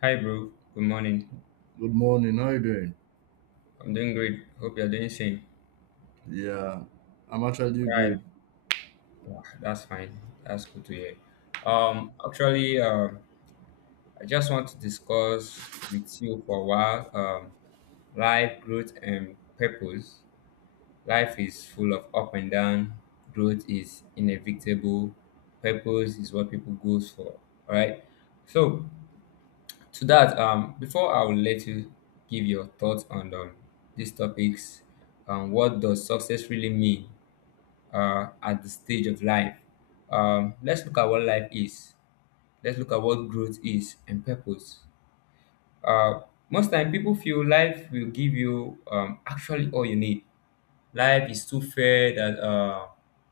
Hi, bro. Good morning. Good morning. How you doing? I'm doing great. Hope you're doing same. Yeah, I'm actually Right. good. Yeah, that's fine. That's good to hear. Um, actually, um, I just want to discuss with you for a while. Life, growth, and purpose. Life is full of up and down. Growth is inevitable. Purpose is what people goes for. All right. So to that, before I will let you give your thoughts on these topics, what does success really mean, at the stage of life? Let's look at what life is. Let's look at what growth is and purpose. Uh, Most time, people feel life will give you actually all you need. Life is too fair that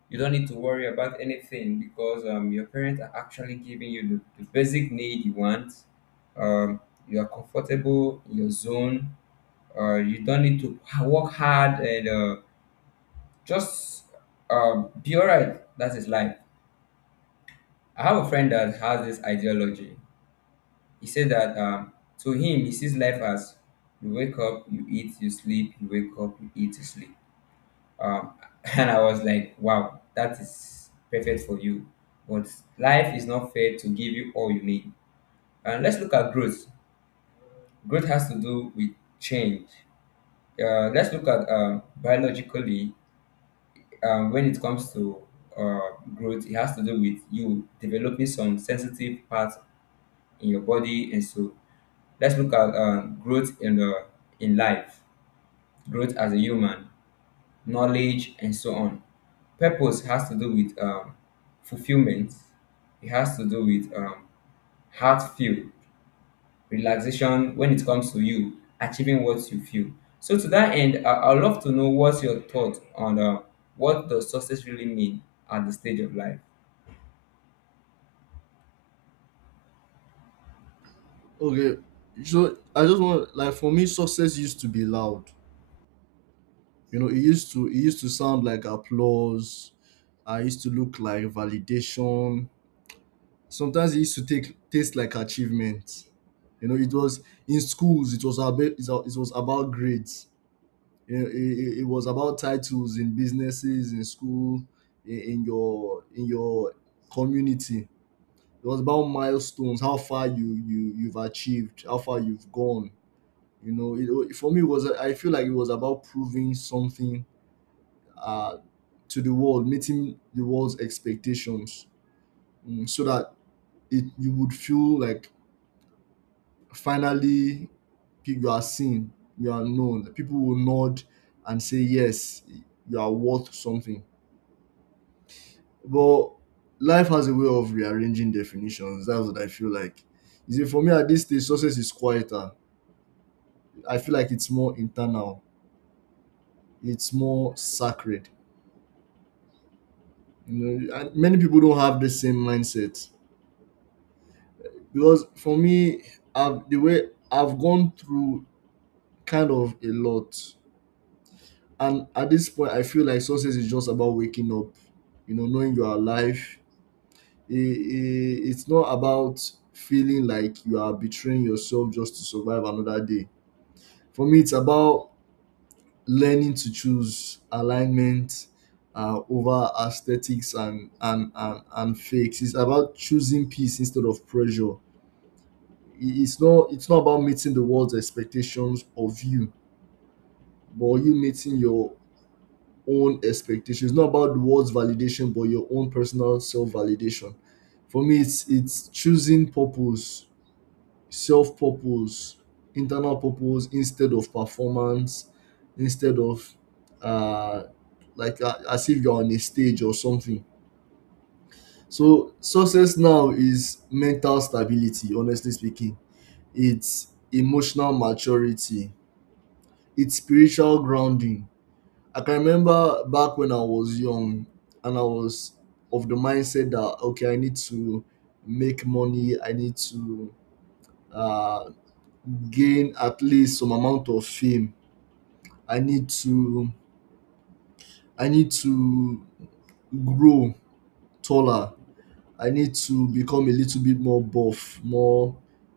you don't need to worry about anything because your parents are actually giving you the basic need you want. Um, you are comfortable in your zone. You don't need to work hard and just be alright. That is life. I have a friend that has this ideology. He said that to him, he sees life as you wake up, you eat, you sleep, you wake up, you eat, you sleep. Um, and I was like, wow, that is perfect for you. But life is not fair to give you all you need. And let's look at growth. Growth has to do with change. Let's look at biologically, when it comes to uh, growth, it has to do with you developing some sensitive parts in your body. And so let's look at growth in the in life, growth as a human, knowledge, and so on. Purpose has to do with fulfillment. It has to do with heart feel, relaxation when it comes to you achieving what you feel. So to that end, I'd love to know what's your thought on what does success really mean at the stage of life. Okay, so I just want like for me, success used to be loud. You know, it used to sound like applause. I used to look like validation. Sometimes it used to take taste like achievement. You know, it was in schools. It was about grades. You know, it was about titles in businesses in school in your community. It was about milestones, how far you've achieved, how far you've gone. You know, for me, it was I feel like it was about proving something uh, to the world, meeting the world's expectations, so that it you would feel like finally, you are seen, you are known. People will nod and say yes, you are worth something. But life has a way of rearranging definitions. That's what I feel like. You see, for me at this stage, success is quieter. I feel like it's more internal, it's more sacred. You know, and many people don't have the same mindset because for me, the way I've gone through kind of a lot, and at this point, I feel like success is just about waking up. You know, knowing you are alive. It's not about feeling like you are betraying yourself just to survive another day. For me, it's about learning to choose alignment over aesthetics and, and fakes. It's about choosing peace instead of pressure. It's not about meeting the world's expectations of you, but you meeting your own expectations. It's not about the world's validation, but your own personal self validation. For me, it's choosing purpose, self purpose, internal purpose instead of performance, instead of uh, like, as if you're on a stage or something. So success now is mental stability, honestly speaking. It's emotional maturity. It's spiritual grounding. I can remember back when I was young and I was of the mindset that okay, I need to make money, I need to uh, gain at least some amount of fame. I need to I need to grow taller. I need to become a little bit more buff, more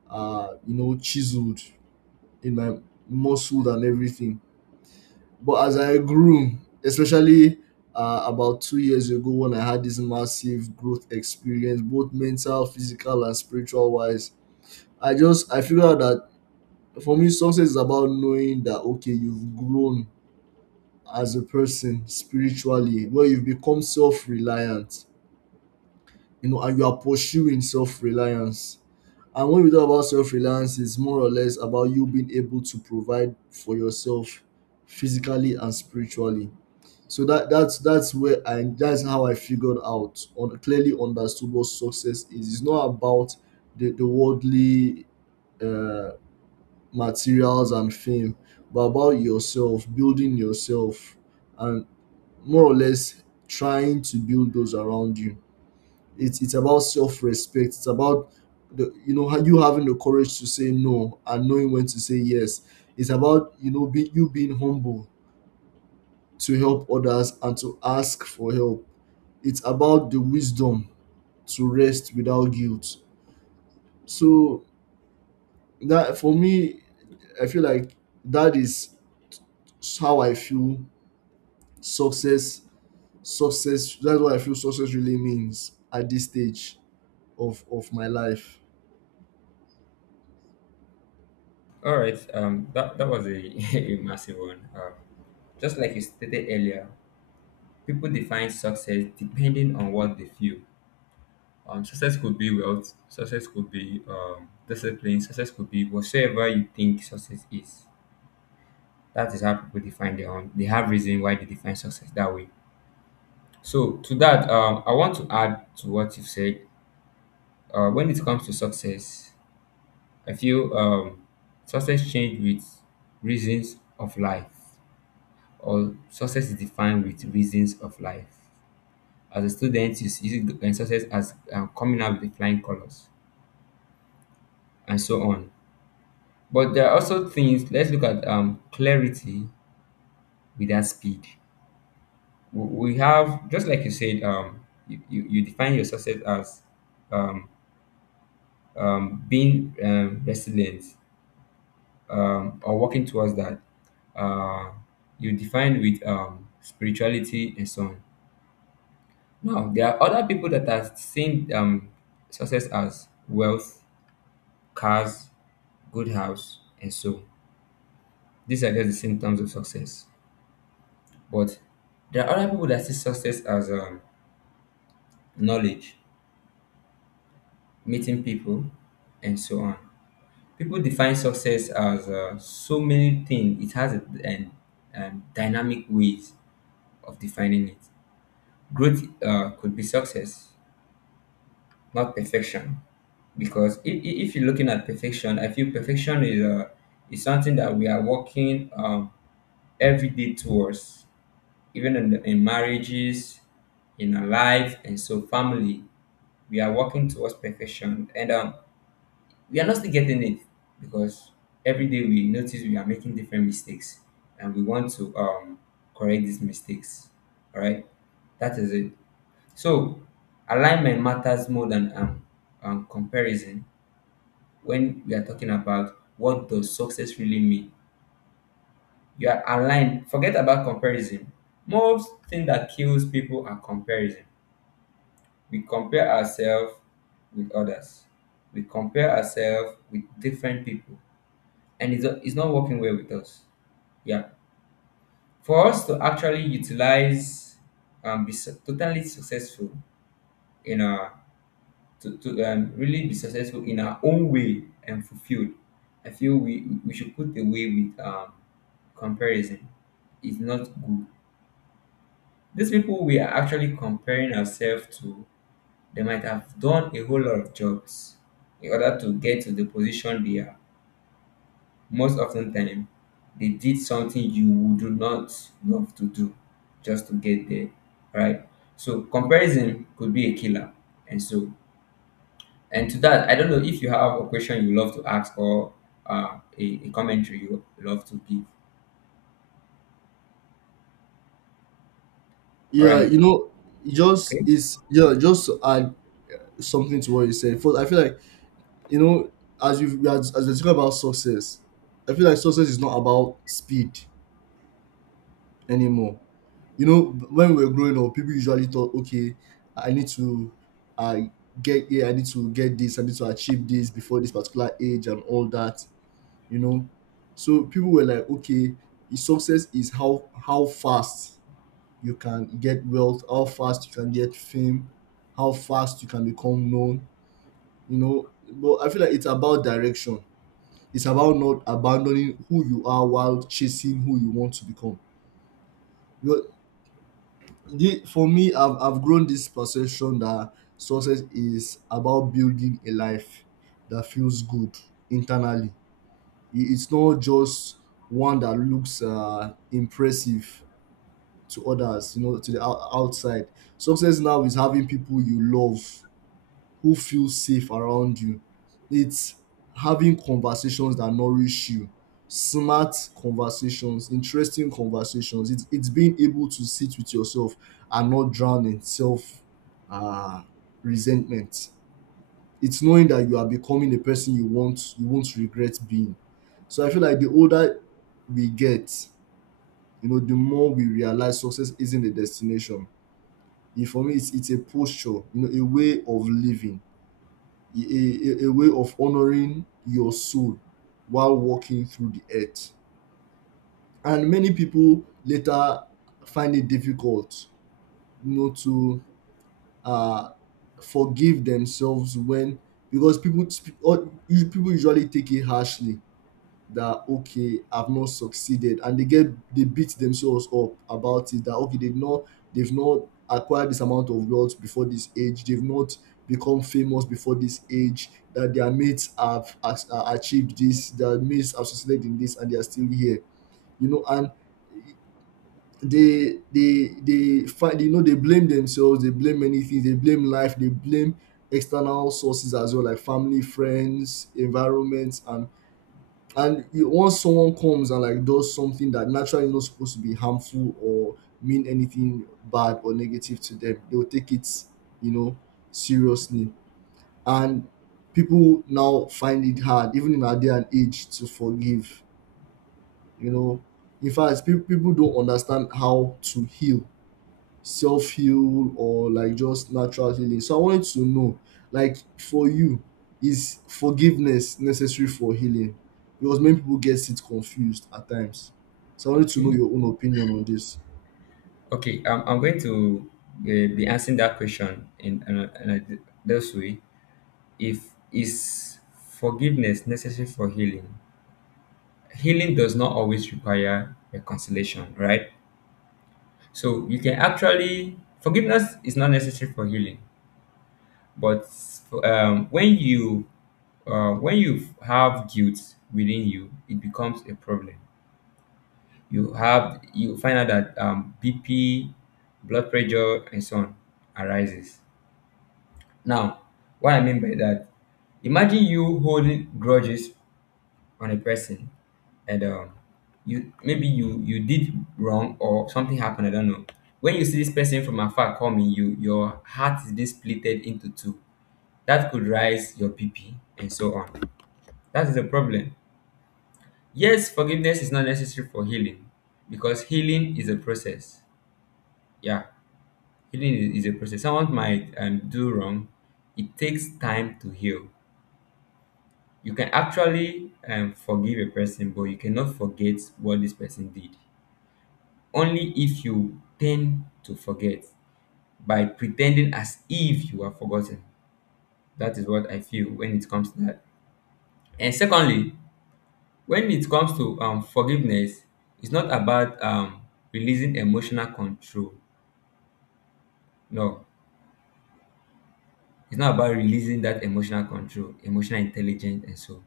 chiseled in my muscle and everything. But as I grew, especially about 2 years ago when I had this massive growth experience, both mental, physical, and spiritual wise, I figured out that for me success is about knowing that okay, you've grown as a person spiritually, where you've become self-reliant. You know, and you are pursuing self-reliance. And when we talk about self-reliance, it's more or less about you being able to provide for yourself physically and spiritually. So that's how I figured out on clearly understood what success is. It's not about the worldly, uh, materials and fame, but about yourself building yourself and more or less trying to build those around you. It's about self-respect. It's about the you know how you having the courage to say no and knowing when to say yes. It's about you being humble to help others and to ask for help. It's about the wisdom to rest without guilt. So that for me, I feel like that is how I feel success. That's what I feel success really means at this stage of of my life. All right, that was a a massive one. Just like you stated earlier, people define success depending on what they feel. Success could be wealth, success could be discipline, success could be whatsoever you think success is. That is how people define their own. They have reason why they define success that way. So to that, I want to add to what you've said. When it comes to success, I feel success change with reasons of life, or success is defined with reasons of life. As a student, you see success as coming out with the flying colors and so on. But there are also things. Let's look at clarity without speed. We have, just like you said, you define your success as um, being resilient, or working towards that. Uh, you define with spirituality and so on. Now, there are other people that are seeing success as wealth, cars, good house, and so these are just the symptoms of success. But there are other people that see success as knowledge, meeting people, and so on. People define success as so many things. It has a, and dynamic ways of defining it. Growth could be success, not perfection. Because if you're looking at perfection, I feel perfection is something that we are working every day towards, even in in marriages, in our life, and so family, we are working towards perfection, and we are not still getting it, because every day we notice we are making different mistakes, and we want to correct these mistakes. All right, that is it. So alignment matters more than comparison when we are talking about what does success really mean. You are aligned. Forget about comparison. Most thing that kills people are comparison. We compare ourselves with others, we compare ourselves with different people, and it's not working well with us, yeah, for us to actually utilize and be totally successful in our to really be successful in our own way and fulfilled. I feel we should put away with comparison. Is not good. These people we are actually comparing ourselves to, they might have done a whole lot of jobs in order to get to the position they are. Most often time, they did something you would not love to do just to get there, right? So comparison could be a killer, and so, and to that, I don't know if you have a question you love to ask or a commentary you love to give. All Yeah, right, you know, okay, just to add something to what you said. First, I feel like, you know, as as we're talking about success, I feel like success is not about speed anymore. You know, when we were growing up, people usually thought, okay, I need to, I get here, I need to get this, I need to achieve this before this particular age and all that. You know, so people were like, okay, success is how fast you can get wealth, how fast you can get fame, how fast you can become known. But I feel like it's about direction. It's about not abandoning who you are while chasing who you want to become. Because, for me, I've grown this perception that success is about building a life that feels good internally. It's not just one that looks impressive to others, to the outside. Success now is having people you love who feel safe around you. It's having conversations that nourish you, smart conversations, interesting conversations. It's being able to sit with yourself and not drown in self, uh, resentment. It's knowing that you are becoming a person you want, you won't regret being. So I feel like the older we get, the more we realize success isn't a destination. For me, it's a posture, a way of living, a way of honoring your soul while walking through the earth. And many people later find it difficult, you know to uh forgive themselves, when because people usually take it harshly, that okay, I've not succeeded, and they beat themselves up about it, that okay, they've not acquired this amount of wealth before this age, they've not become famous before this age, that their mates have achieved this, their mates have succeeded in this, and they are still here. You know, and they find you know they blame themselves, they blame many things, they blame life, they blame external sources as well, like family, friends, environments. And once someone comes and like does something that naturally not supposed to be harmful or mean anything bad or negative to them, they will take it you know seriously. And people now find it hard, even in our day and age, to forgive you know in fact, people don't understand how to heal, self heal, or like just natural healing. So I wanted to know, like for you, is forgiveness necessary for healing? Because many people get it confused at times. So I wanted to know okay, your own opinion on this. okay. I'm going to be answering that question in, in a this way. If is forgiveness necessary for healing? Healing does not always require reconciliation, right? So you can actually forgiveness is not necessary for healing. But um, when you when you have guilt within you, it becomes a problem. You have, you find out that BP, blood pressure and so on arises. Now, what I mean by that, imagine you holding grudges on a person, and you maybe you you did wrong or something happened. I don't know. When you see this person from afar coming, you your heart is being splitted into two. That could rise your BP and so on. That is a problem. Yes, forgiveness is not necessary for healing because healing is a process. Yeah, healing is a process. Someone might do wrong. It takes time to heal. You can actually forgive a person, but you cannot forget what this person did. Only if you tend to forget by pretending as if you are forgotten. That is what I feel when it comes to that. And secondly, when it comes to forgiveness, it's not about releasing emotional control. No, it's not about releasing that emotional control, emotional intelligence, and so.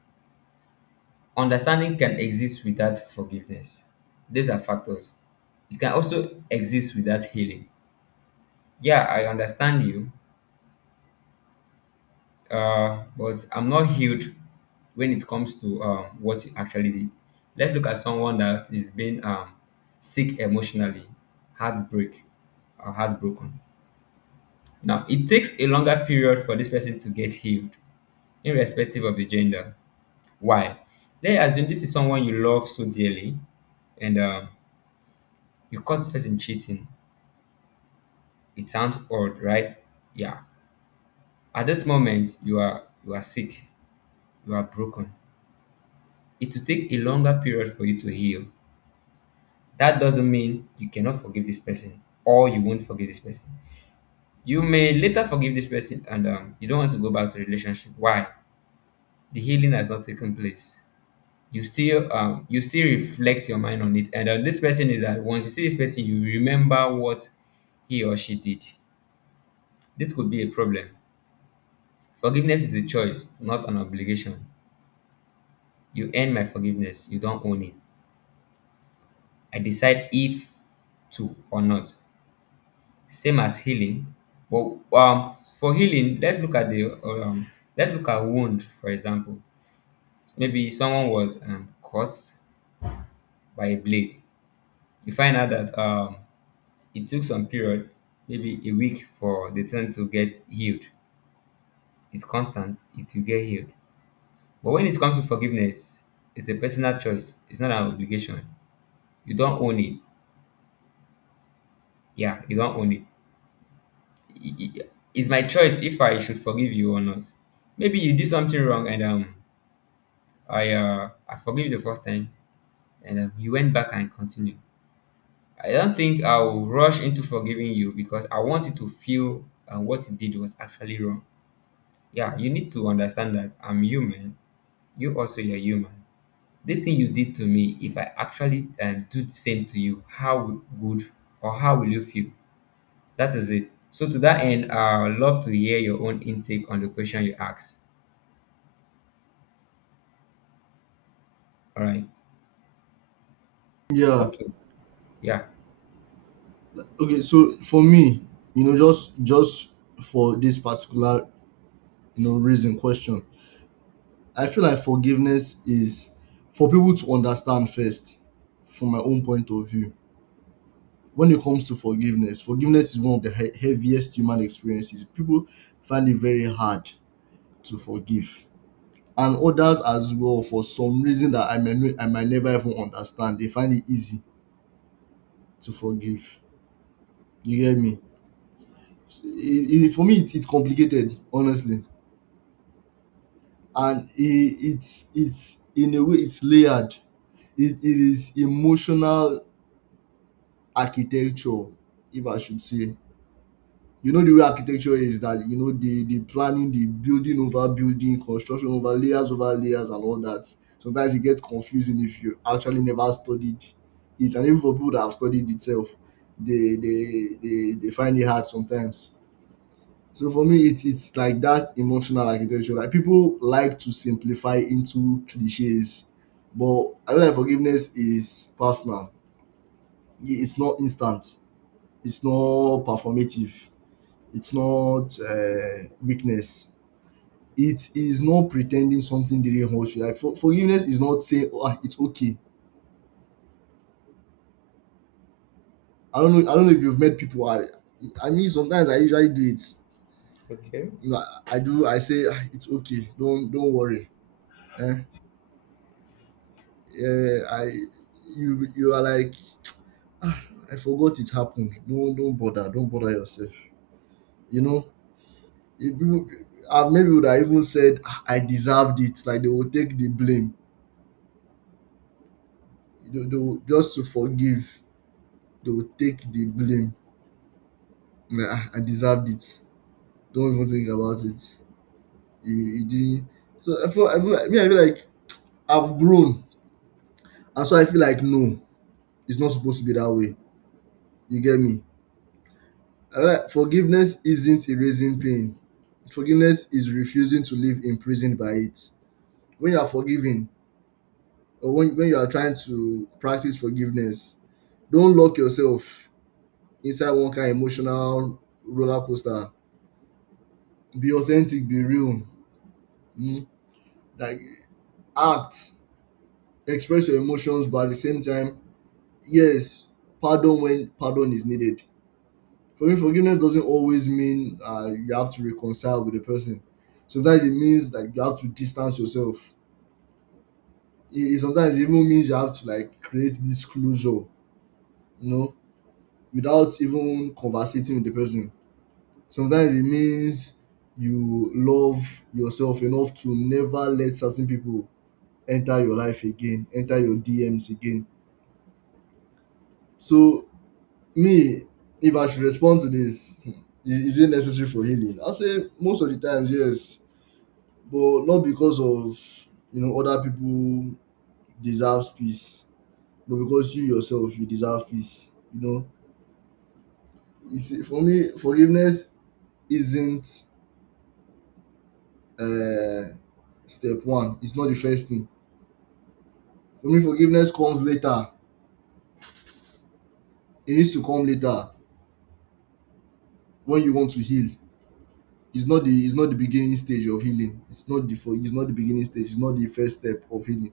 Understanding can exist without forgiveness. These are factors. It can also exist without healing. Yeah, I understand you, but I'm not healed when it comes to what you actually did. Let's look at someone that is being sick emotionally, heartbreak, or heartbroken. Now, it takes a longer period for this person to get healed, irrespective of the gender. Why? Let's assume this is someone you love so dearly, and you caught this person cheating. It sounds odd, right? Yeah. At this moment, you are sick, you are broken, it will take a longer period for you to heal. That doesn't mean you cannot forgive this person or you won't forgive this person. You may later forgive this person and you don't want to go back to the relationship. Why? The healing has not taken place. You still reflect your mind on it. And this person is that once you see this person, you remember what he or she did. This could be a problem. Forgiveness is a choice, not an obligation. You earn my forgiveness, you don't own it. I decide if to or not. Same as healing. But for healing, let's look at the let's look at wound, for example. Maybe someone was cut by a blade. You find out that it took some period, maybe a week, for the thing to get healed. It's constant; it will get healed. But when it comes to forgiveness, it's a personal choice. It's not an obligation. You don't own it. Yeah, you don't own it. I- I- It's my choice if I should forgive you or not. Maybe you did something wrong and I forgive you the first time, and you went back and continued. I don't think I'll rush into forgiving you because I want you to feel what you did was actually wrong. Yeah, you need to understand that I'm human. You also you're human. This thing you did to me, if I actually do the same to you, how good or how will you feel? That is it. So to that end, I'd love to hear your own intake on the question you asked. All right. Yeah. Okay. Yeah. Okay. So for me, just for this particular, you know reason question, I feel like forgiveness is for people to understand first, from my own point of view. When it comes to forgiveness, forgiveness is one of the heaviest human experiences. People find it very hard to forgive, and others as well, for some reason that I may no- I might never even understand. They find it easy to forgive. You get me? For me, it's complicated, honestly, and it's in a way it's layered. It is emotional architecture, if I should say. You know the way architecture is, that the planning, the building, over building construction, over layers, over layers, and all that. Sometimes it gets confusing if you actually never studied it, and even for people that have studied itself, they find it hard sometimes. So for me, it's like that emotional architecture. Like, people like to simplify into cliches, but I feel like forgiveness is personal. It's not instant, it's not performative, it's not, weakness. It is not pretending something didn't hurt you. Like, forgiveness is not saying, "Oh, ah, it's okay." I don't know. I don't know if you've met people. I mean, sometimes I usually do it. Okay. You know, I do. I say, "Ah, it's okay. Don't worry." Eh? Yeah, I you you are like, "Ah, I forgot it happened. Don't bother. Don't bother yourself." You know, if people, I've met people that even said, "Ah, I deserved it." Like, they will take the blame. Just to forgive, they will take the blame. Like, "Ah, I deserved it. Don't even think about it. You didn't. So I feel like me, I feel like I've grown. And so I feel like no, it's not supposed to be that way. You get me? I feel like forgiveness isn't erasing pain. Forgiveness is refusing to live imprisoned by it. When you are forgiving, or when you are trying to practice forgiveness, don't lock yourself inside one kind of emotional roller coaster. Be authentic, be real. Mm? Like, act express your emotions, but at the same time, yes, pardon when pardon is needed. For me, forgiveness doesn't always mean, you have to reconcile with the person. Sometimes it means that you have to distance yourself. It sometimes even means you have to, like, create this closure, know without even conversating with the person. Sometimes it means you love yourself enough to never let certain people enter your life again, enter your dms again. So, me, if I should respond to this, is it necessary for healing? I say most of the times, yes, but not because of other people deserves peace, but because you yourself you deserve peace. You know, you see, for me, forgiveness isn't uh, step one. It's not the first thing. For me, forgiveness comes later. It needs to come later when you want to heal. It's not the beginning stage of healing. It's not the beginning stage. It's not the first step of healing.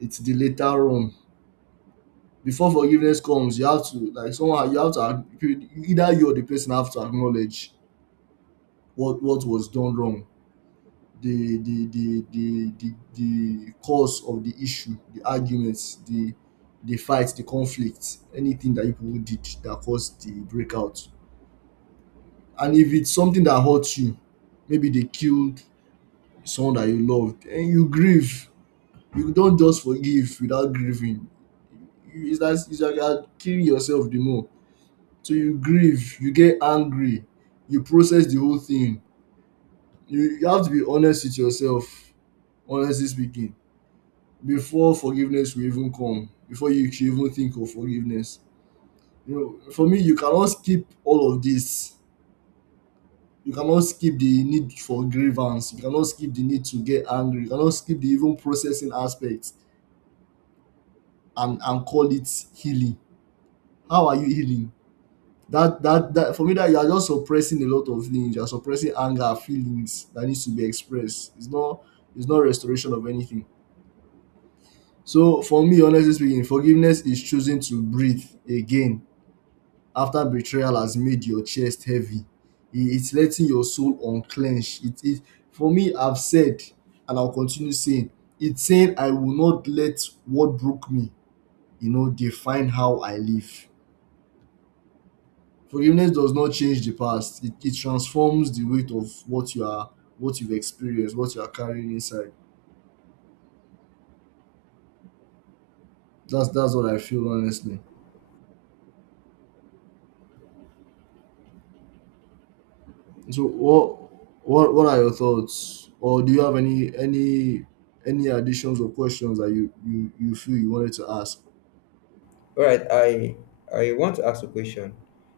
It's the later on. Before forgiveness comes, you have to like someone. You have to either you or the person have to acknowledge what was done wrong, the cause of the issue, the arguments, the fight, the conflict, anything that you people did that caused the breakout. And if it's something that hurts you, maybe they killed someone that you loved and you grieve. You don't just forgive without grieving. It's like you are killing yourself the more. So you grieve, you get angry, you process the whole thing. You have to be honest with yourself, honestly speaking, before forgiveness will even come, before you should even think of forgiveness. You know, for me, you cannot skip all of this. You cannot skip the need for grievance. You cannot skip the need to get angry. You cannot skip the even processing aspect and call it healing. How are you healing? That for me, that you are just suppressing a lot of things. You are suppressing anger, feelings that needs to be expressed. It's not restoration of anything. So for me, honestly speaking, forgiveness is choosing to breathe again after betrayal has made your chest heavy. It's letting your soul unclench. It is for me. I've said, and I'll continue saying, it's saying I will not let what broke me, you know, define how I live. Forgiveness does not change the past. It transforms the weight of what you are, what you've experienced, what you are carrying inside. That's what I feel honestly. So what are your thoughts, or do you have any any additions or questions that you feel you wanted to ask? All right, I want to ask a question.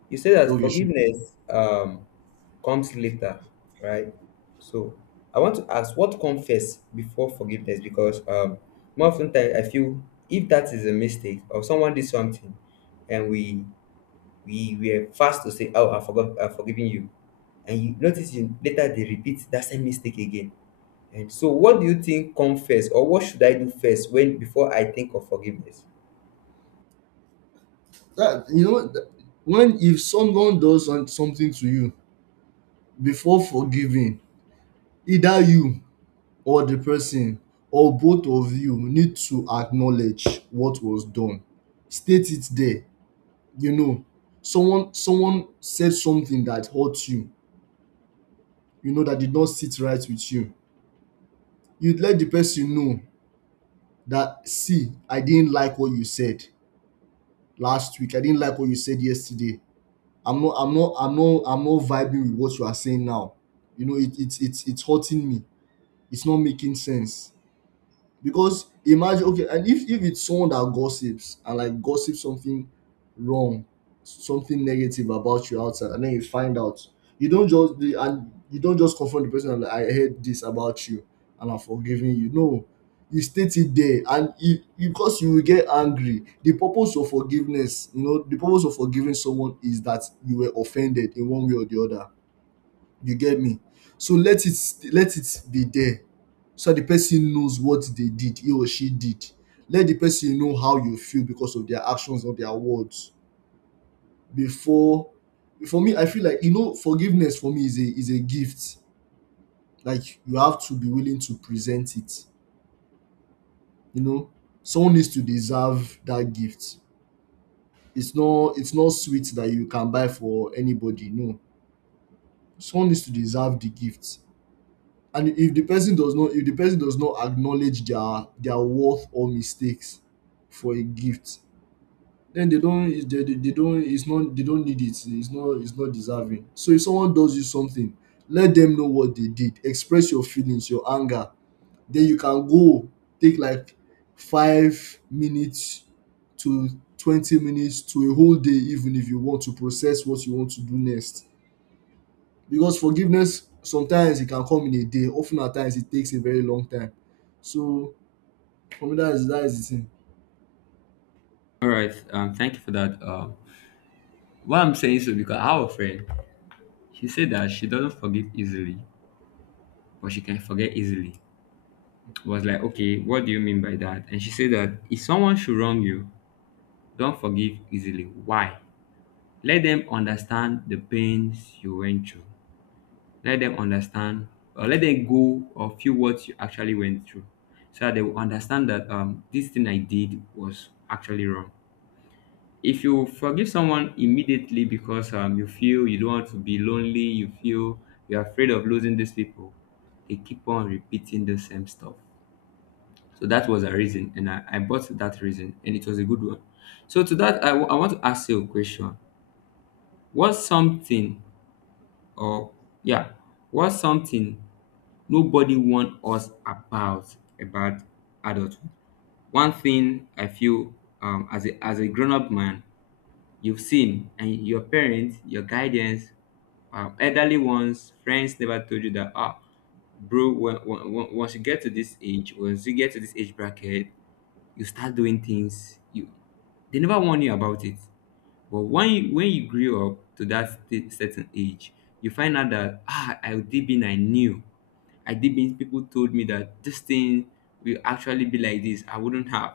You say that Okay, shoot. forgiveness comes later, right? So I want to ask what comes first before forgiveness, because more often time I feel if that is a mistake or someone did something and we were fast to say, "Oh, I forgot, I've forgiven you," and you notice you later they repeat that same mistake again. And so what do you think comes first, or what should I do first when before I think of forgiveness? That You know what, when if someone does something to you before forgiving, either you or the person or both of you need to acknowledge what was done. State it there. You know, someone said something that hurt you, you know, that did not sit right with you. You'd let the person know that, see, I didn't like what you said last week. I didn't like what you said yesterday. I'm not vibing with what you are saying now. You know, it's it's hurting me. It's not making sense. Because imagine, okay, and if it's someone that gossips and like gossips something wrong, something negative about you outside, and then you find out, you don't just the and you don't just confront the person and like, I heard this about you and I'm forgiving you. No, you state it there, and because you will get angry. The purpose of forgiveness, you know, the purpose of forgiving someone is that you were offended in one way or the other. You get me? So let it be there. So the person knows what they did, he or she did. Let the person know how you feel because of their actions or their words. Before for me, I feel like, you know, forgiveness for me is a gift. Like, you have to be willing to present it. You know, someone needs to deserve that gift. It's not sweet that you can buy for anybody. No. Someone needs to deserve the gift. And if the person does not acknowledge their worth or mistakes for a gift, then they don't it's not they don't need it. It's not deserving. So if someone does you something, let them know what they did, express your feelings, your anger, then you can go take like 5 minutes to 20 minutes to a whole day even, if you want to process what you want to do next. Because forgiveness, sometimes it can come in a day, often at times it takes a very long time. So for me, that is the thing. All right. Thank you for that. Why I'm saying so because I have a friend. She said that she doesn't forgive easily, but she can forget easily. I was like, okay, what do you mean by that? And she said that if someone should wrong you, don't forgive easily. Why? Let them understand the pains you went through. Let them understand or let them go or feel what you actually went through. So that they will understand that this thing I did was actually wrong. If you forgive someone immediately because you feel you don't want to be lonely, you feel you're afraid of losing these people, they keep on repeating the same stuff. So that was a reason, and I bought that reason and it was a good one. So to that, I want to ask you a question. What's something, or yeah, what's something nobody warned us about adulthood? One thing I feel, as a grown-up man, you've seen and your parents, your guidance, elderly ones, friends never told you that, ah, bro, once you get to this age, once you get to this age bracket, you start doing things you, they never warn you about it. But when you grew up to that certain age, you find out that, ah, I did mean, I knew, I did mean, people told me that this thing will actually be like this, I wouldn't have.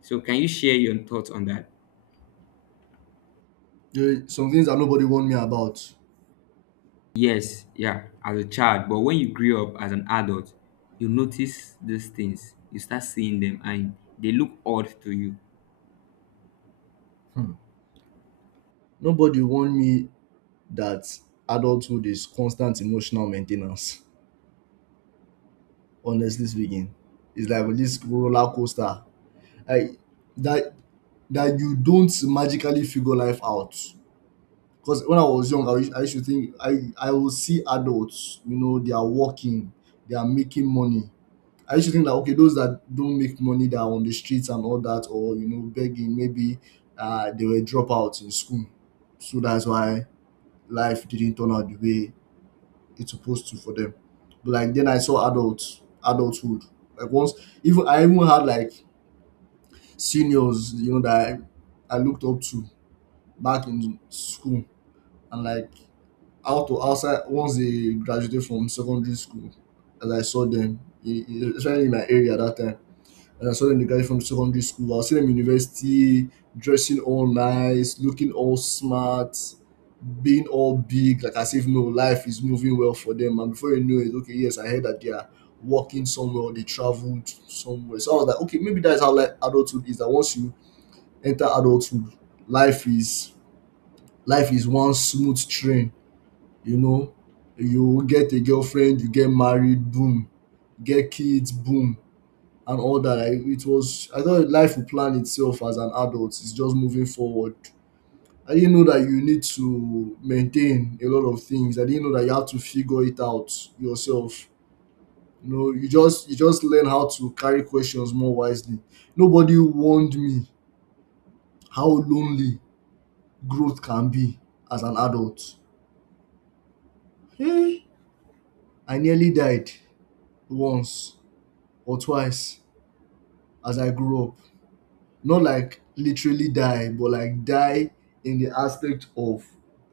So can you share your thoughts on that? There are some things that nobody warned me about. Yes, yeah, as a child, but when you grew up as an adult, you notice these things, you start seeing them, and they look odd to you. Hmm. Nobody warned me that adulthood is constant emotional maintenance. Ten ance Honestly speaking, it's like this roller coaster, like that, that you don't magically figure life out. Because when I was young, I used to think I will see adults, you know, they are working, they are making money. I used to think that, okay, those that don't make money that are on the streets and all that, or you know, begging, maybe they were dropouts in school, so that's why life didn't turn out the way it's supposed to for them. But like then I saw adults, adulthood. Like once, even I even had like seniors, you know, that I looked up to back in school, and like outside, once they graduated from secondary school, as I saw them, especially in my area that time. And I saw them, the guys from secondary school. I see them university, dressing all nice, looking all smart, being all big, like as if no life is moving well for them. And before you know it, okay, yes, I heard that they are working somewhere, or they traveled somewhere. So I was like, okay, maybe that's how like adulthood is. That once you enter adulthood, life is life is one smooth train. You know, you get a girlfriend, you get married, boom, get kids, boom, and all that. It was, I thought life would plan itself as an adult. It's just moving forward. I didn't know that you need to maintain a lot of things. I didn't know that you have to figure it out yourself. You know, you just learn how to carry questions more wisely. Nobody warned me how lonely growth can be as an adult. Eh, I nearly died once or twice as I grew up. Not like literally die, but like die in the aspect of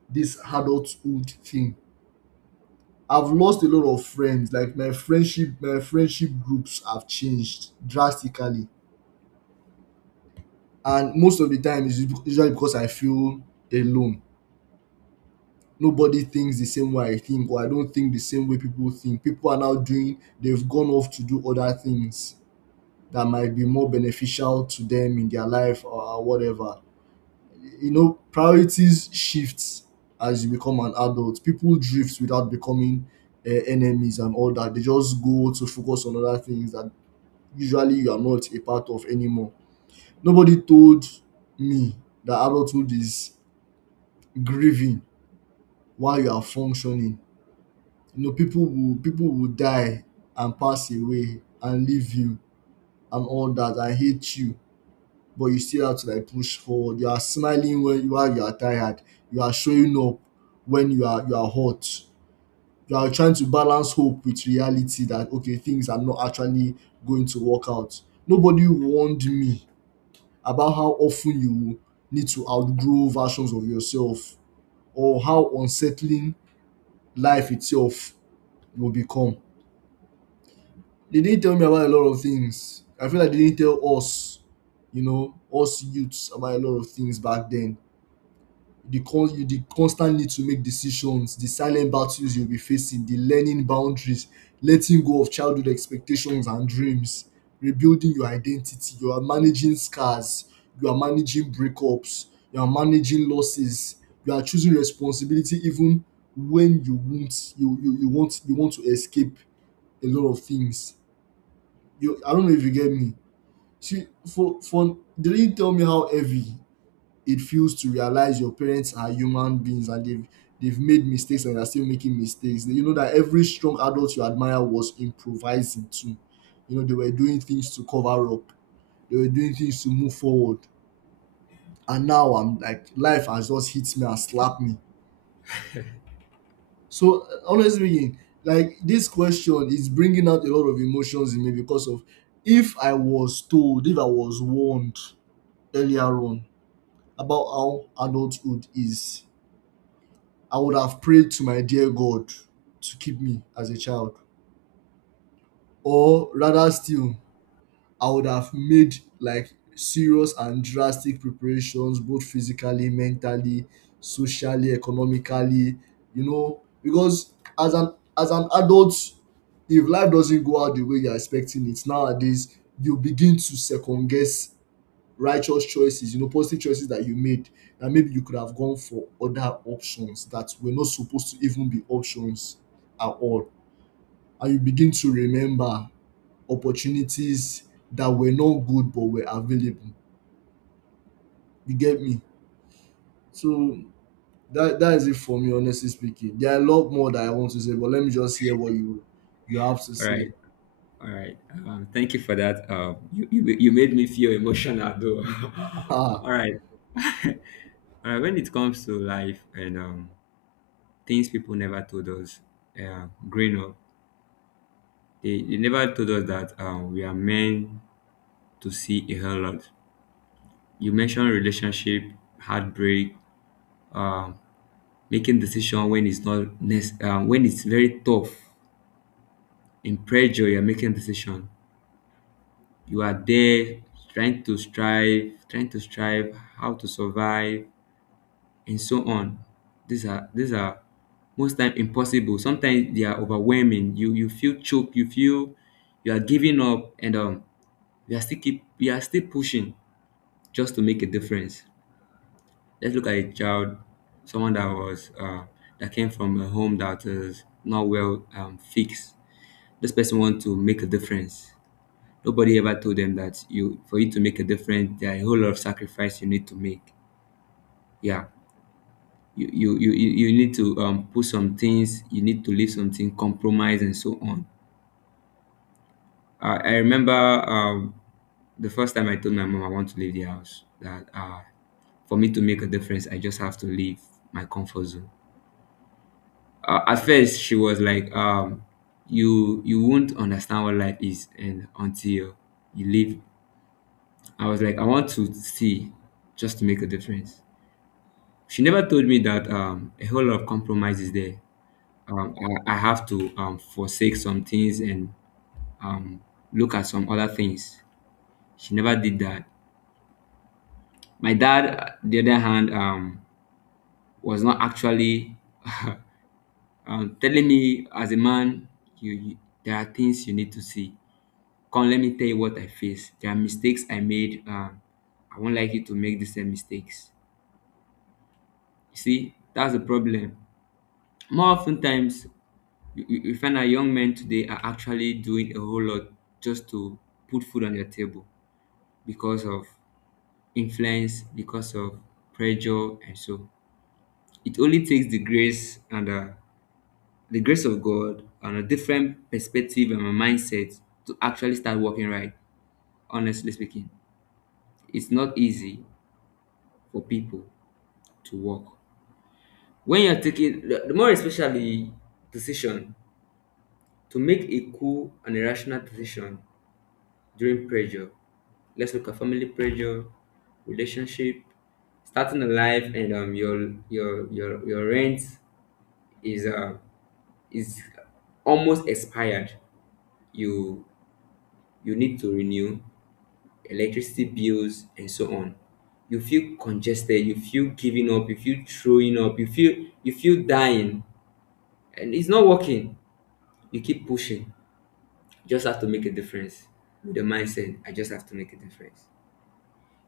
this adulthood thing. I've lost a lot of friends. Like my friendship groups have changed drastically, and most of the time it's usually because I feel alone. Nobody thinks the same way I think, or I don't think the same way people think. People are now doing; they've gone off to do other things that might be more beneficial to them in their life or whatever. You know, priorities shifts as you become an adult. People drift without becoming enemies and all that. They just go to focus on other things that usually you are not a part of anymore. Nobody told me that adulthood is grieving while you are functioning. You know, people will die and pass away and leave you and all that. I hate you. But you still have to like push forward. You are smiling when you are tired. You are showing up when you are hot. You are trying to balance hope with reality, that okay, things are not actually going to work out. Nobody warned me about how often you need to outgrow versions of yourself, or how unsettling life itself will become. They didn't tell me about a lot of things. I feel like they didn't tell us, you know, us youths about a lot of things back then, the con- you the constant need to make decisions, the silent battles you'll be facing, the learning boundaries, letting go of childhood expectations and dreams, rebuilding your identity. You are managing scars, you are managing breakups, you are managing losses, you are choosing responsibility even when you want, you want to escape a lot of things. You, I don't know if you get me. See for they didn't tell me how heavy it feels to realize your parents are human beings and they've made mistakes and are still making mistakes. You know that every strong adult you admire was improvising too. You know, they were doing things to cover up. They were doing things to move forward. And now I'm like life has just hit me and slapped me. So honestly, speaking, like this question is bringing out a lot of emotions in me because of, if I was told, if I was warned earlier on about how adulthood is, I would have prayed to my dear God to keep me as a child. Or rather still, I would have made like serious and drastic preparations both physically, mentally, socially, economically, you know, because as an adult, if life doesn't go out the way you're expecting it nowadays, you begin to second guess righteous choices, you know, positive choices that you made, and maybe you could have gone for other options that were not supposed to even be options at all. And you begin to remember opportunities that were not good but were available. You get me? So that is it for me, honestly speaking. There are a lot more that I want to say, but let me just hear what you have to All right, say. all right. Thank you for that. You, you made me feel emotional though. All right. All right. When it comes to life and things people never told us, growing up, they never told us that we are meant to see a whole lot. You mentioned relationship, heartbreak, um, making decision when it's not nec- when it's very tough in pressure, you're making decision, you are there trying to strive how to survive and so on. These are most time impossible, sometimes they are overwhelming, you feel choked, you feel you are giving up, and you are still pushing just to make a difference. Let's look at a child, someone that was that came from a home that is not well fixed. This person want to make a difference. Nobody ever told them that, you, for you to make a difference, there are a whole lot of sacrifice you need to make. Yeah. You need to put some things, you need to leave something, compromise and so on. I remember the first time I told my mom I want to leave the house, that for me to make a difference, I just have to leave my comfort zone. At first, she was like, "You, you won't understand what life is, and until you leave," I was like, I want to see just to make a difference. She never told me that, a whole lot of compromise is there. Um, I have to forsake some things and um, look at some other things. She never did that. My dad, the other hand, was not actually telling me as a man, you, there are things you need to see. Come, let me tell you what I face. There are mistakes I made. I won't like you to make the same mistakes. You see, that's the problem. More often times, you find that young men today are actually doing a whole lot just to put food on your table because of influence, because of pressure, and so it only takes the grace and the grace of God, and a different perspective and a mindset to actually start working right. Honestly speaking, it's not easy for people to work when you're taking the more especially decision, to make a cool and a rational decision during pressure. Let's look at family pressure, relationship, starting a life, and your your rent is uh is almost expired. You you need to renew, electricity bills and so on. You feel congested. You feel giving up. You feel throwing up. You feel, you feel dying, and it's not working. You keep pushing. You just have to make a difference with the mindset, I just have to make a difference.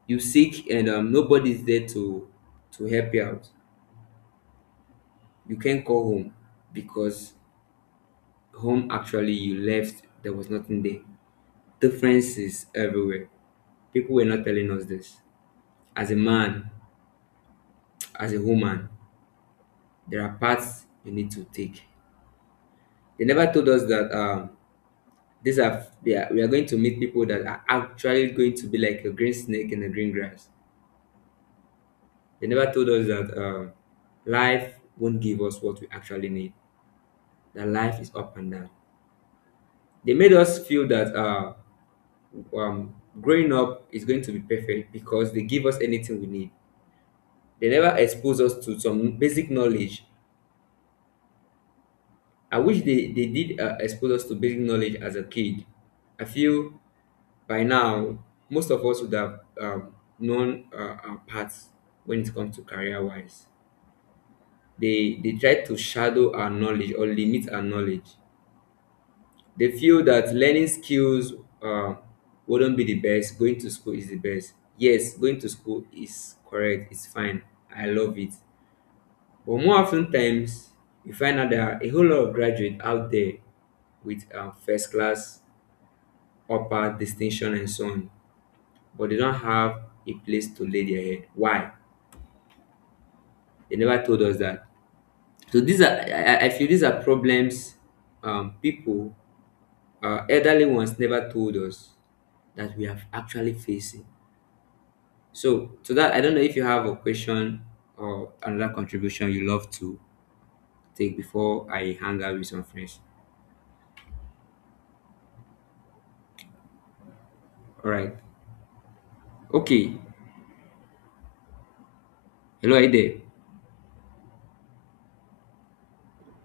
You sick and nobody's there to help you out. You can't call home because home, actually you left, there was nothing there. Differences everywhere. People were not telling us this. As a man, as a woman, there are paths you need to take. They never told us that, these are they are, we are going to meet people that are actually going to be like a green snake in the green grass. They never told us that, life won't give us what we actually need, that life is up and down. They made us feel that, um, growing up is going to be perfect because they give us anything we need. They never expose us to some basic knowledge. I wish they did expose us to basic knowledge as a kid. I feel by now, most of us would have known our paths when it comes to career wise. They try to shadow our knowledge or limit our knowledge. They feel that learning skills um, wouldn't be the best. Going to school is the best. Yes, going to school is correct. It's fine. I love it. But more often times, you find out there are a whole lot of graduates out there with first class, upper distinction, and so on. But they don't have a place to lay their head. Why? They never told us that. So these are, I feel these are problems people, elderly ones never told us that we have actually facing. So to that, I don't know if you have a question or another contribution you love to take before I hang out with some friends. All right. Okay. Hello, are you there?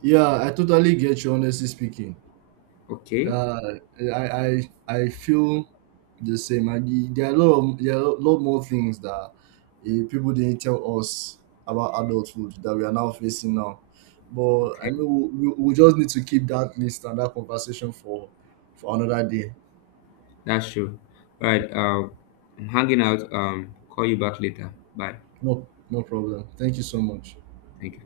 Yeah, I totally get you, honestly speaking. Okay. Uh, I feel the same. There are a lot of, there are a lot more things that people didn't tell us about adulthood that we are now facing now. But I Okay. mean, we we just need to keep that list and that conversation for another day. That's true. All right. I'm hanging out. Call you back later. Bye. No, no problem. Thank you so much. Thank you.